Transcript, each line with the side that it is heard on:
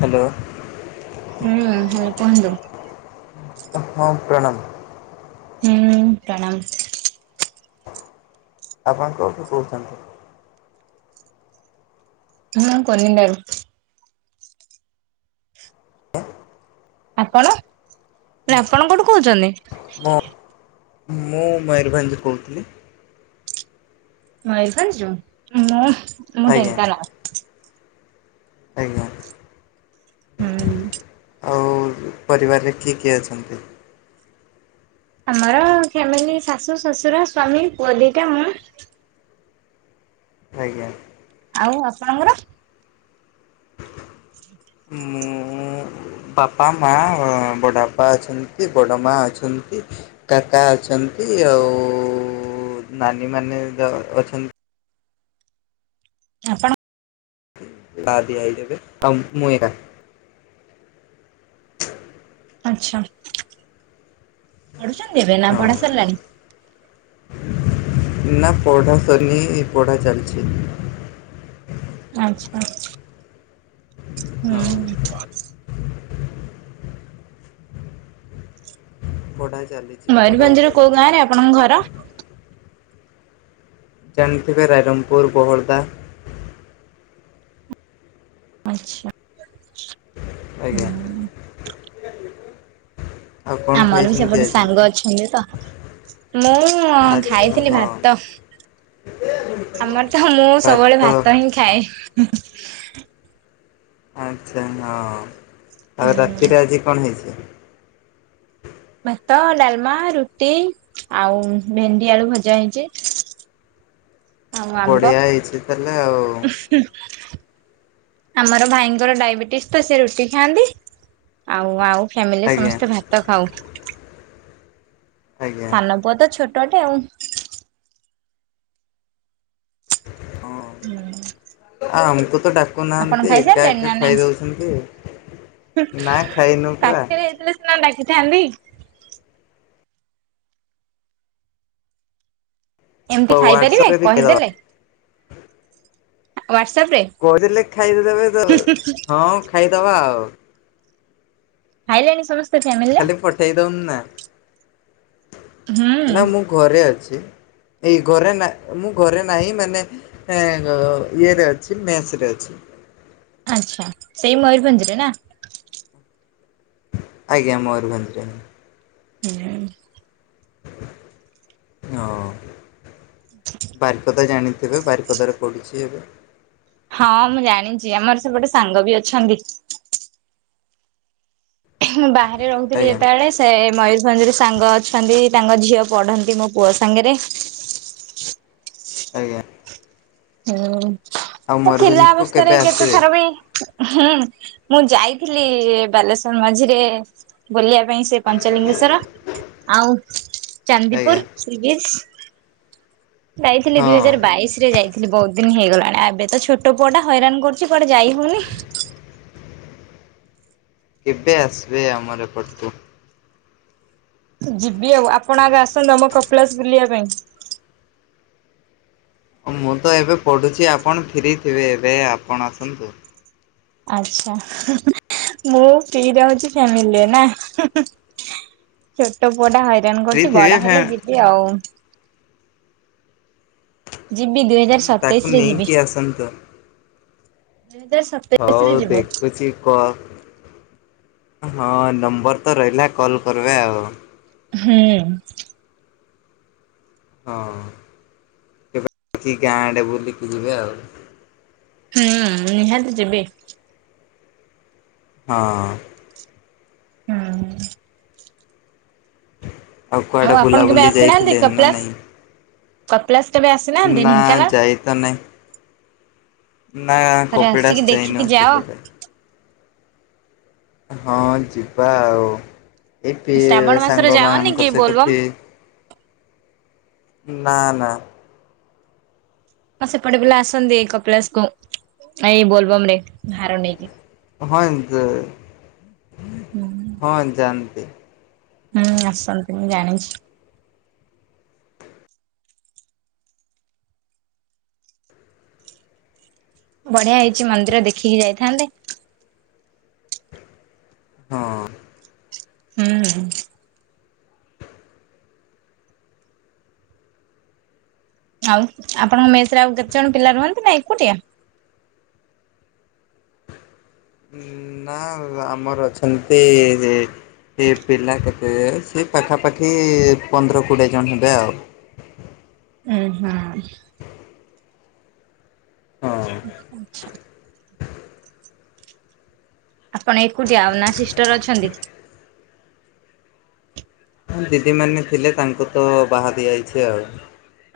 left: Hello.
right: ହୁଁ ହୁଁ କୁହନ୍ତୁ?
left: ହଁ ପ୍ରଣାମ୍।
right: ହୁଁ ପ୍ରଣାମ।
left: ଆପଣ କୋଉଠୁ କହୁଛନ୍ତି?
right: ହୁଁ କୁନିନ୍ଦା ରୁ ଆପଣ ସାର୍ ଆପଣ କୋଉଠୁ କହୁଛନ୍ତି?
left: ମୁଁ ମୁଁ ମୟୂରଭଞ୍ଜରୁ କହୁଥିଲି।
right: ମୟୂରଭଞ୍ଜରୁୁ ମୁଁ ମୁଁ
left: ଆଜ୍ଞା
right: ଢେଙ୍କାନାଳ।
left: ଆଜ୍ଞା।
right: ହୁଁ।
left: ଆଉ ପରିବାରରେ କିଏ କିଏ ଅଛନ୍ତି?
right: ଆମର ଫ୍ୟାମିଲି ଶାଶୁ ଶ୍ୱଶୁର ସ୍ୱାମୀ ପୁଅ ଦିଇଟା ମୁଁ।
left: ଆଜ୍ଞା।
right: ଆଉ ଆପଣଙ୍କର?
left: ମୁଁ ବାପା ମା ବଡ଼ ବାପା ଅଛନ୍ତି ବଡ଼ ମା ଅଛନ୍ତି। କାକା ଅଛନ୍ତି ଆଉ ନାନୀ ମାନେ ଅଛନ୍ତି।
right: ଆପଣ
left: ଲ ଦିଆ ହେଇଯବେ ଆଉ ମୁ ଏକା
right: ଆଛା ପଢୁଛନ୍ତି ଏବେ ନା
left: ହଁ
right: ପଢା ସାରିଲାଣି?
left: ନା ପଢ଼ା ଶନି ପଢ଼ା ଚାଲିଛି।
right: ଆଚ୍ଛା
left: ହଁ
right: ହୁଁ।
left: ବଢା ଚାଲିଛି। ପଢା
right: ମୟୂରଭଞ୍ଜରୁ କୋଉ ଗାଁ
left: ସରିନି
right: ରେ ଆପଣଙ୍କ ଘର?
left: ଜାଣିଥିବେ ରାଇରଙ୍ଗପୁର ବହଡ଼ଦା।
right: ଆଛା
left: ଆଜ୍ଞା
right: ହୁଁ।
left: ଆଉ କଣ
right: ଆମର ବି
left: ଖାଇଛନ୍ତି
right: ସେପଟେ
left: ଆଜି?
right: ସାଙ୍ଗ ଅଛନ୍ତି ତ ମୁଁ
left: ଆଚ୍ଛା
right: ଖାଇଥିଲି ଭା
left: ହଁ
right: ଆମର ତ ମୁଁ ସବୁବେଳେ ଭାତ ହିଁ ଖାଏ।
left: ଆଚ୍ଛା ହଁ ଆଉ
right: ହୁଁ
left: ରାତିରେ ଆଜି କଣ ହେଇଛି।
right: ଭାତ ଡାଲମା ରୁଟି ଆଉ ଭେଣ୍ଡି ଆଳୁ ଭଜା ହେଇଛି। ଆଉ ଆମ୍ବ
left: ବଢିଆ ହେଇଛି ତାହେଲେ ଆଉ।
right: [inaudible] ଆମର ଭାଇଙ୍କର ଡାଇବେଟିସ୍ ତ ସେ ରୁଟି ଖାଆନ୍ତି, ଆଉ ଆଉ ଫ୍ୟାମିଲି
left: ଆଜ୍ଞା
right: ସମସ୍ତେ ଭାତ ଖାଉ।
left: ଆଜ୍ଞା
right: ସାନ ପୁଅ ତ ଛୋଟଟେ ଆଉ।
left: ହଁ।
right: ହୁଁ।
left: ଆ ଆମକୁ ତଡାକୁ ଦଉ ନାହାନ୍ତି ଏକା
right: ଖାଇସାରିଲେଣି
left: ଏକା
right: ନା
left: ଖାଇ
right: ନାଇଁ?
left: ଦେଉଛନ୍ତି ନା ଖାଇନୁ ପରା
right: ଡକିଥାନ୍ତି ଏମିତି ଖାଇପାରିବେ
left: ହ୍ୱାଟସପରେ ବି ଖାଇଦବା
right: କହିଦେଲେ, ୱାଟସଆପ୍‌ ରେ।
left: କରିଲେ ଖାଇବା କୁ ଦେବେ ତ ହଁ ଖାଇଦବା ଆଉ।
right: ଖାଇଲାଣି ସମସ୍ତେ? ଫ୍ୟାମିଲିରେ
left: ଖାଲି ପଠେଇ ଦଉନି ନା ନା
right: ହୁଁ
left: ମୁଁ ଘରେ ଅଛି। ଏଇ ଘରେ ନା ମୁଁ ଘରେ ନାହିଁ ମାନେ ହଁ ଇଏ ରେ ଅଛି ମେସ ରେ ଅଛି।
right: ଆଚ୍ଛା ସେଇ ମୟୂରଭଞ୍ଜ ରେ ନା?
left: ଆଜ୍ଞା ମୟୂରଭଞ୍ଜ ରେ।
right: ହ [inaudible]
left: ହଁ।
right: ହ [inaudible]
left: ବାରିପଦା ଜାଣିଥିବେ ବାରିପଦାରେ ପଡ଼ୁଛି ଏବେ।
right: ହଁ ମୁଁ ଜାଣିଛି ଆମର ସେପଟେ ସାଙ୍ଗ ବି ଅଛନ୍ତି। ମୁଁ ବାହାରେ ରହୁଥିଲି
left: ଆଜ୍ଞା
right: ଯେତେବେଳେ ସେ ମୟୂରଭଞ୍ଜ ରେ ସାଙ୍ଗ ଅଛନ୍ତି ତାଙ୍କ ଝିଅ ପଢନ୍ତି ମୋ ପୁଅ ସାଙ୍ଗରେ।
left: ଆଜ୍ଞା।
right: ହୁଁ,
left: ଆଉ
right: ଥିଲା
left: ମୟୂରଭଞ୍ଜକୁ କେବେ
right: ଅବସ୍ଥାରେ କେତେ
left: ଆସିବେ
right: ଥର ବି ହୁଁ ମୁଁ ଯାଇଥିଲି ବାଲେଶ୍ଵର ମଝିରେ ବୁଲିବା ପାଇଁ ସେ ପଞ୍ଚଲିଙ୍ଗେଶ୍ଵର ଆଉ
left: ଆଜ୍ଞା
right: ଚାନ୍ଦିପୁର ସି ବିଚ୍। ଯାଇଥିଲି ଦୁଇ
left: ହଁ
right: ହଜାର ବାଇଶ ରେ ଯାଇଥିଲଥିଲେ। ଥିଲି ବହୁତ ଦିନ ହେଇଗଲାଣି ଏବେ ତ ଛୋଟ ପୁଅ ଟା ହଇରାଣ କରୁଛି କୁଆଡେ ଯାଇ ହଉନି।
left: କେବେ ଆସିବେ ଆମର ଏପଟକୁ?
right: ଯିବି ଆଉ ଆପଣ ଆଗେ ଆସନ୍ତୁ ଆମ କପଳାସ ବୁଲିବା ପାଇଁ।
left: ମୁଁ ତ ଏବେ ପଢ଼ୁଚି ଆପଣ ଫ୍ରି ଥିବେ ଏବେ ଆପଣ ଆସନ୍ତୁ।
right: ଆଚ୍ଛା ମୁଁ ଫ୍ରି ରହୁଚି ଫ୍ୟାମିଲିରେ ନା? ଛୋଟ ପୁଅ ଟା ହଇରାଣ
left: ଫ୍ରି
right: କରୁଚି
left: ଥିବେ
right: ବଡ
left: ଫେ
right: ହେଲେ ଯିବି ଆଉ। ଯିବି ଦୁଇ ହଜାର
left: ତାକୁ
right: ସତେଇଶ ରେ ଯିବି।
left: ନେଇକି ଆସନ୍ତୁ।
right: ଦୁଇ ହଜାର ସତେଇଶ ରେ
left: ହଉ
right: ଯିବ।
left: ଦେଖୁଚି କ ହଁ ନମ୍ବର ତ ରହିଲା କଲ୍ କରିବେ ଆଉ।
right: ହୁଁ।
left: ହଁ। ଏଠି ଗାଁ ଆଡେ ବୁଲିକି ଯିବେ ଆଉ।
right: ହୁଁ ନିହାତି ଯିବି।
left: ହଁ।
right: ହୁଁ।
left: ଆଉ କୁଆଡେ
right: ଆପଣ କେବେ
left: ବୁଲାବୁଲି
right: ଆସିନାହାନ୍ତି
left: ଯାଇଥିଲେ ନା
right: କପିଳାସ?
left: ନାଇଁ?
right: କପିଳାସ କେବେ ଆସିବେ?
left: ନା ଯାଇ ତ ନାହିଁ। ନା
right: ଥରେ ଆସିକି
left: କପିଳାସ
right: ଦେଖିକି
left: ଯାଇନୁ
right: ଯାଅ।
left: ସେପଟେ। ହଁ ଯିବା ଆଉ ଏ ପି
right: ଶ୍ରାବଣ ମାସରେ
left: ସାଙ୍ଗ
right: ଯାଅନି କି
left: ମାନଙ୍କର ସହିତ
right: ବୋଲବମ୍
left: ପି ନା ନା।
right: ହଁ ସେପଟ ପିଲା ଆସନ୍ତି ଏଇ କପିଳାସ କୁ ଏଇ ବୋଲବମ ରେ ଭାର ନେଇକି।
left: ହଁ ଦ ହଁ ଜାଆନ୍ତି।
right: ହୁଁ ଆସନ୍ତି ମୁଁ ଜାଣିଛି। ବଢିଆ ହେଇଛି ମନ୍ଦିର ଦେଖିକି ଯାଇଥାନ୍ତେ।
left: ହଁ।
right: ହୁଁ। ଆଉ ଆପଣଙ୍କ ମେସ ରେ ଆଉ କେତେଜଣ ପିଲା ରୁହନ୍ତି ନା ଏକୁଟିଆ?
left: ନା ଆମର ଅଛନ୍ତି ସେ ପିଲା କେତେ ସିଏ ପାଖାପାଖି ପନ୍ଦର କୋଡ଼ିଏ ଜଣ ହେବେ ଆଉ
right: ଉ ହୁଁ।
left: ହଁ।
right: ଆଚ୍ଛା। ଆପଣ ଏକୁଟିଆ ନା ସିଷ୍ଟର ଅଛନ୍ତି?
left: ଦିଦି ମାନେ ଥିଲେ ତାଙ୍କୁ ତ ବାହା ଦିଆଯାଇଛି ଆଉ।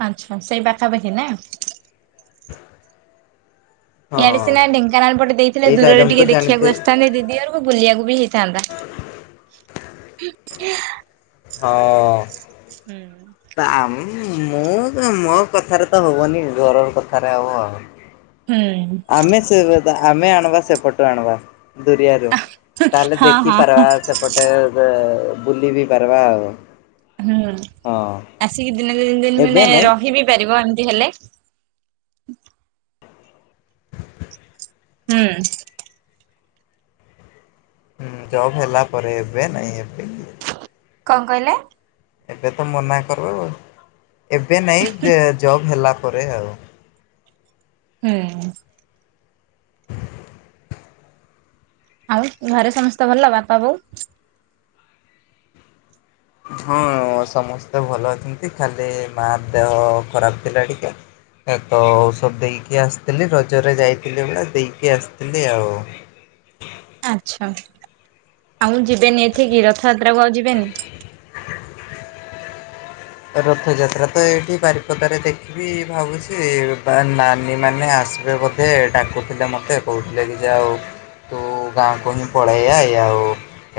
right: ଆଚ୍ଛା ସେଇ ପାଖାପାଖି ନା? ୟାଡେ
left: ହଁ।
right: ସିନା ଢେଙ୍କାନାଳ ପଟେ ଦେଇଥିଲେ
left: ଏଇଟା
right: ଦୂରରେ
left: ଆଇଟମ୍
right: ଟିକେ
left: କରି
right: ଦେଖିବାକୁ
left: ଜାଣିଥି
right: ଆସିଥାନ୍ତି ଦିଦି ଆରୁ କୁ ବୁଲିବାକୁ ବି ହେଇଥାନ୍ତା।
left: ହଁ।
right: ହୁଁ।
left: ଆ ମୁଁ ମୋ କଥାରେ ତ ହବନି ଘରର କଥାରେ ହବ ଆଉ।
right: ହୁଁ।
left: ଆମେ ସେ ଗଦା ଆମେ ଆଣିବା ସେପଟୁ ଆଣିବା। ଦୁରିଆରୁ ତାହେଲେ
right: ହଁ ହଁ
left: ଦେଖିପାରବା ସେପଟେ ବ ବୁଲି ବି ପାରବା ଆଉ
right: ହୁଁ।
left: ହଁ।
right: ଆସିକି ଦିନେ ଦି ଦିନ
left: ଏବେ
right: ମାନେ
left: ନାଇଁ
right: ରହିିବି ପାରିବ ଏମିତି ହେଲେ। ହୁଁ।
left: ହୁଁ, ଜବ୍ ହେଲା ପରେ ଏବେ ନାଇଁ ଏବେ
right: କଣ କହିଲେ?
left: ଏବେ ତ ମନା କର, ଏବେ ନାଇଁ ଯେ ଜବ୍ ହେଲା ପରେ ଆଉ।
right: ହଁ। ଆଉ ଘରେ ସମସ୍ତେ ଭଲ ବାପା ବୋଉ?
left: ହଁ ସମସ୍ତେ ଭଲ ଅଛନ୍ତି। ଖାଲି ମା ଦେହ ଖରାପ ଥିଲା ଟିକେ। ଏ ତ ଔଷଧ ଦେଇକି ଆସିଥିଲି, ରଜରେ ଯାଇଥିଲି ବେଳେ ଦେଇକି ଆସିଥିଲି ଆଉ।
right: ଆଚ୍ଛା, ଆଉ ଯିବେନି ଏଠକିି ରଥଯାତ୍ରା କୁ ଆଉ ଯିବେନି?
left: ରଥଯାତ୍ରା ତ ଏଇଠି ବାରିପଦାରେ ଦେଖିବି ଭାବୁଛି, ବା ନାନୀ ମାନେ ଆସିବେ ବୋ ସେ ଡାକୁଥିଲେ ମୋତେ କହୁଥିଲେ କି ଯେ ଆଉ ତୁ ଗାଁକୁ ହିଁ ପଳେଇ ଆଏ ଆଉ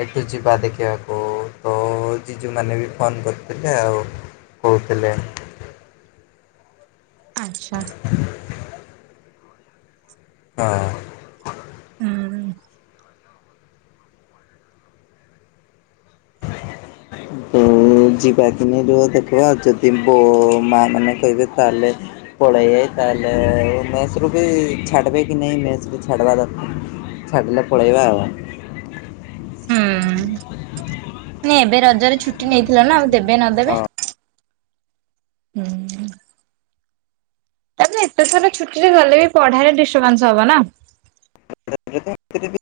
left: ଏଠୁ ଯିବା ଦେଖିବାକୁ ତ ଜିଜୁ ମାନେ ବି ଫୋନ୍ କରିଥିଲେ ଆଉ କହୁଥିଲେ।
right: ଆଚ୍ଛା।
left: [inaudible] ହଁ।
right: ହୁଁ
left: [inaudible] ତ ଯିବା କିି ନାଇ ରୁହ ଦେଖିବା ଯଦି ବୋ ମା ମାନେ କହିବେ ତାହେଲେ ପଳେଇଏ ତାହଲେ ମେସ୍ ରୁ ବି ଛାଡବେ କି ନାଇଁ ମେସ୍ ର ଛାଡ଼ବା ଯ ଛାଡ଼ିଲେ ପଳେଇବା ଆଉ।
right: ହୁଁ, [unintelligible] ଏବେ ରଜରେ ଛୁଟି ନେଇଥିଲ ନା ଆଉ ଦେବେ
left: ହଁ
right: ନଦେବେ। ହୁଁ। ତାପରେ ଏତେଥର ଛୁଟି ରେ ଗଲେ ବି ପଢାରେ ଡିଷ୍ଟର୍ବାନ୍ସ ହବ ନା।
left: [inaudible]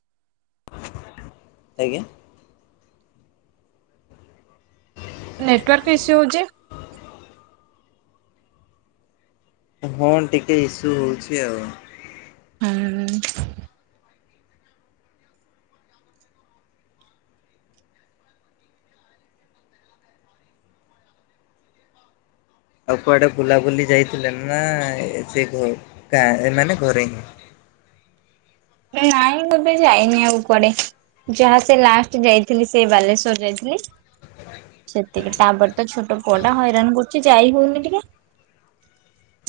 left: ଆଜ୍ଞା
right: ନେଟୱାର୍କ ଇସ୍ୟୁ ହଉଚି।
left: ହଁ ଟିକେ ଇସୁ ହଉଛି ଆଉ।
right: ହଁ ଉଁ,।
left: ଆଉ କୁଆଡେ ବୁଲାବୁଲି ଯାଇଥିଲେ ନା ସେ ଘ-ଗାଁ ଏ ମାନେ ଘରେ ହିଁ?
right: ହେ ନାଇଁ ମୁଁ ଏବେ ଯାଇନି ଆଉ କୁଆଡେ। ଯାହା ସେ ଲାଷ୍ଟ ଯାଇଥିଲି ସେ ବାଲେଶ୍ଵର ଯାଇଥିଲି। ସେତିକି, ତାପରେ ତ ଛୋଟ ପୁଅ ଟା ହଇରାଣ କରୁଛି ଯାଇ ହଉନି ଟିକେ।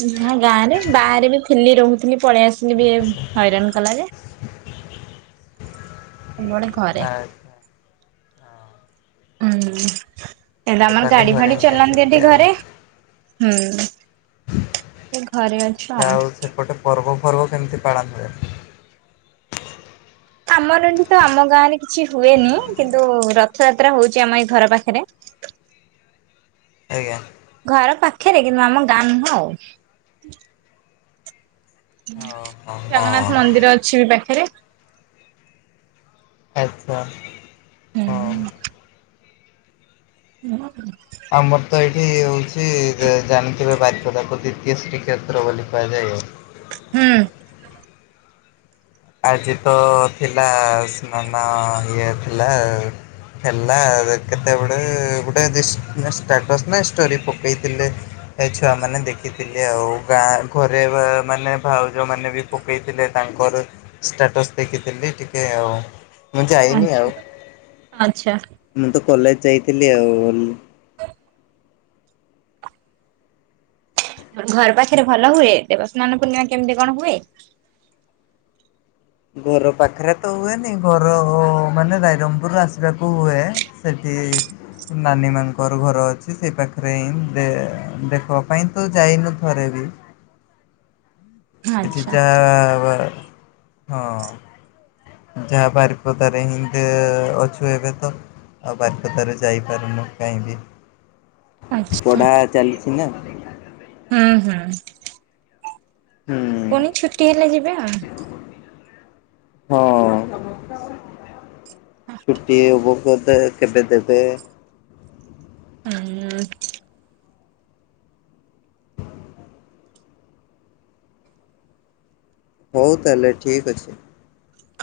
right: [unintelligible] ଗାଁ ରେ ବାହାରେ ବି ଥିଲିି ରହୁଥିଲି ପଳେଇ ଆସିଲି ବି ଏ ହଇରାଣ କଲା ଯେ। [unintelligible] ଘରେ।
left: ଆଚ୍ଛା ହଁ
right: ହୁଁ, ଏଇଟା
left: ଏବେ
right: ଆମର
left: ତାହେଲେ
right: ଗାଡି
left: ଘରେ
right: ଫାଡି
left: ହିଁ
right: ଚଲାନ୍ତି
left: ଅଛନ୍ତି
right: ଏଠି
left: ଆଉ।
right: ଘରେ। ହୁଁ, ସେ ଘରେ ଅ
left: ଆଉ ସେପଟେ ପର୍ବ ଫର୍ବ କେମିତି ପାଳନ ହୁଏ?
right: ଆମର ଏଠି ତ ଆମ ଗାଁରେ କିଛି ହୁଏନି, କିନ୍ତୁ ରଥଯାତ୍ରା ହଉଛି ଆମ ଏଇ ଘର ପାଖରେ।
left: [inaudible] ଆଜ୍ଞା।
right: ଘର ପାଖରେ କିନ୍ତୁ ଆମ ଗାଁ ନୁହଁ।
left: ଓହୋ ହଁ
right: ଜଗନ୍ନାଥ ମନ୍ଦିର ଅଛି ବି ପାଖରେ।
left: ଆଚ୍ଛା। ହଁ।
right: ହୁଁ। [inaudible]
left: ଆମର ତ ଏଇଠି ହେଉଛି ଜାଣିଥିବେ ବାରିପଦାକୁ ଦ୍ୱିତୀୟ ଶ୍ରୀକ୍ଷେତ୍ର ବୋଲି କୁହାଯାଏ ଆଉ
right: ହୁଁ।
left: ଆଜି ତ ଥିଲା ସ୍ନାନ ଇଏ ଥିଲା ଆଉ ହେଲା କେତେବେଳେ ଗୋଟେ ଷ୍ଟାଟସ୍ ନା ଷ୍ଟୋରୀ ପକେଇଥିଲେ ଏ ଛୁଆ ମାନେ ଦେଖିଥିଲେ ଆଉ ଗାଁ ଘରେ ମାନେ ଭାଉଜମାନେ ମାନେ ବି ପକେଇଥିଲେ ତାଙ୍କର ଷ୍ଟାଟସ ଦେଖିଥିଲି ଟିକେ ଆଉ ମୁଁ ଯାଇନି ଆଉ
right: ଆଚ୍ଛା
left: ମୁଁ ତ କଲେଜ ଯାଇଥିଲି ଆଉ
right: ଘର ପାଖରେ ଭଲ ହୁଏ ଦେବସ୍ନାନ ପୂର୍ଣ୍ଣିମା କେମିତି କଣ ହୁଏ?
left: ଘର ପାଖରେ ତ ହୁଏନି ଘର ମାନେ ରାଇରଙ୍ଗପୁରରୁ ଆସିବାକୁ ହୁଏ ସେଠି ନାନୀ ମାନଙ୍କର ଘର ଅଛି ସେଇ ପାଖରେ ହିଁ ଦେଖିବା ପାଇଁ ତ ଯାଇନୁ ଥରେ ବି ଏଠି
right: ଆଚ୍ଛା
left: ତା ହଁ ଯାହା ବାରିପଦାରେ ହିଁ ଅଛୁ ଏବେ ତ ଆଉ ବାରିପଦା ରୁ ଯାଇପାରୁନୁ କାହିଁକି
right: ଆଚ୍ଛା
left: ପଢା ଚାଲିଛି ନା
right: ହୁଁ ହୁଁ।
left: ହୁଁ।
right: ପୁଣି ଛୁଟି ହେଲେ ଯିବେ ଆଉ
left: ହଁ। ଛୁଟି ହେବ [unintelligible] କେବେ ଦେବେ?
right: [inaudible]
left: ହଉ ତାହେଲେ ଠିକ୍ ଅଛି।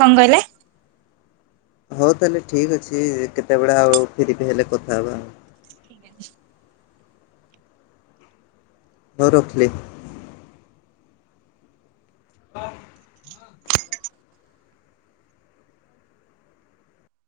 right: କଣ କହିଲେ?
left: ହଉ ତାହେଲେ ଠିକ୍ ଅଛି କେତେବେଳେ ଆଉ ଫ୍ରୀ ହେଲେ କଥା ହେବା ଆଉ
right: [inaudible]
left: ହଉ ରଖିଲି। [inaudible]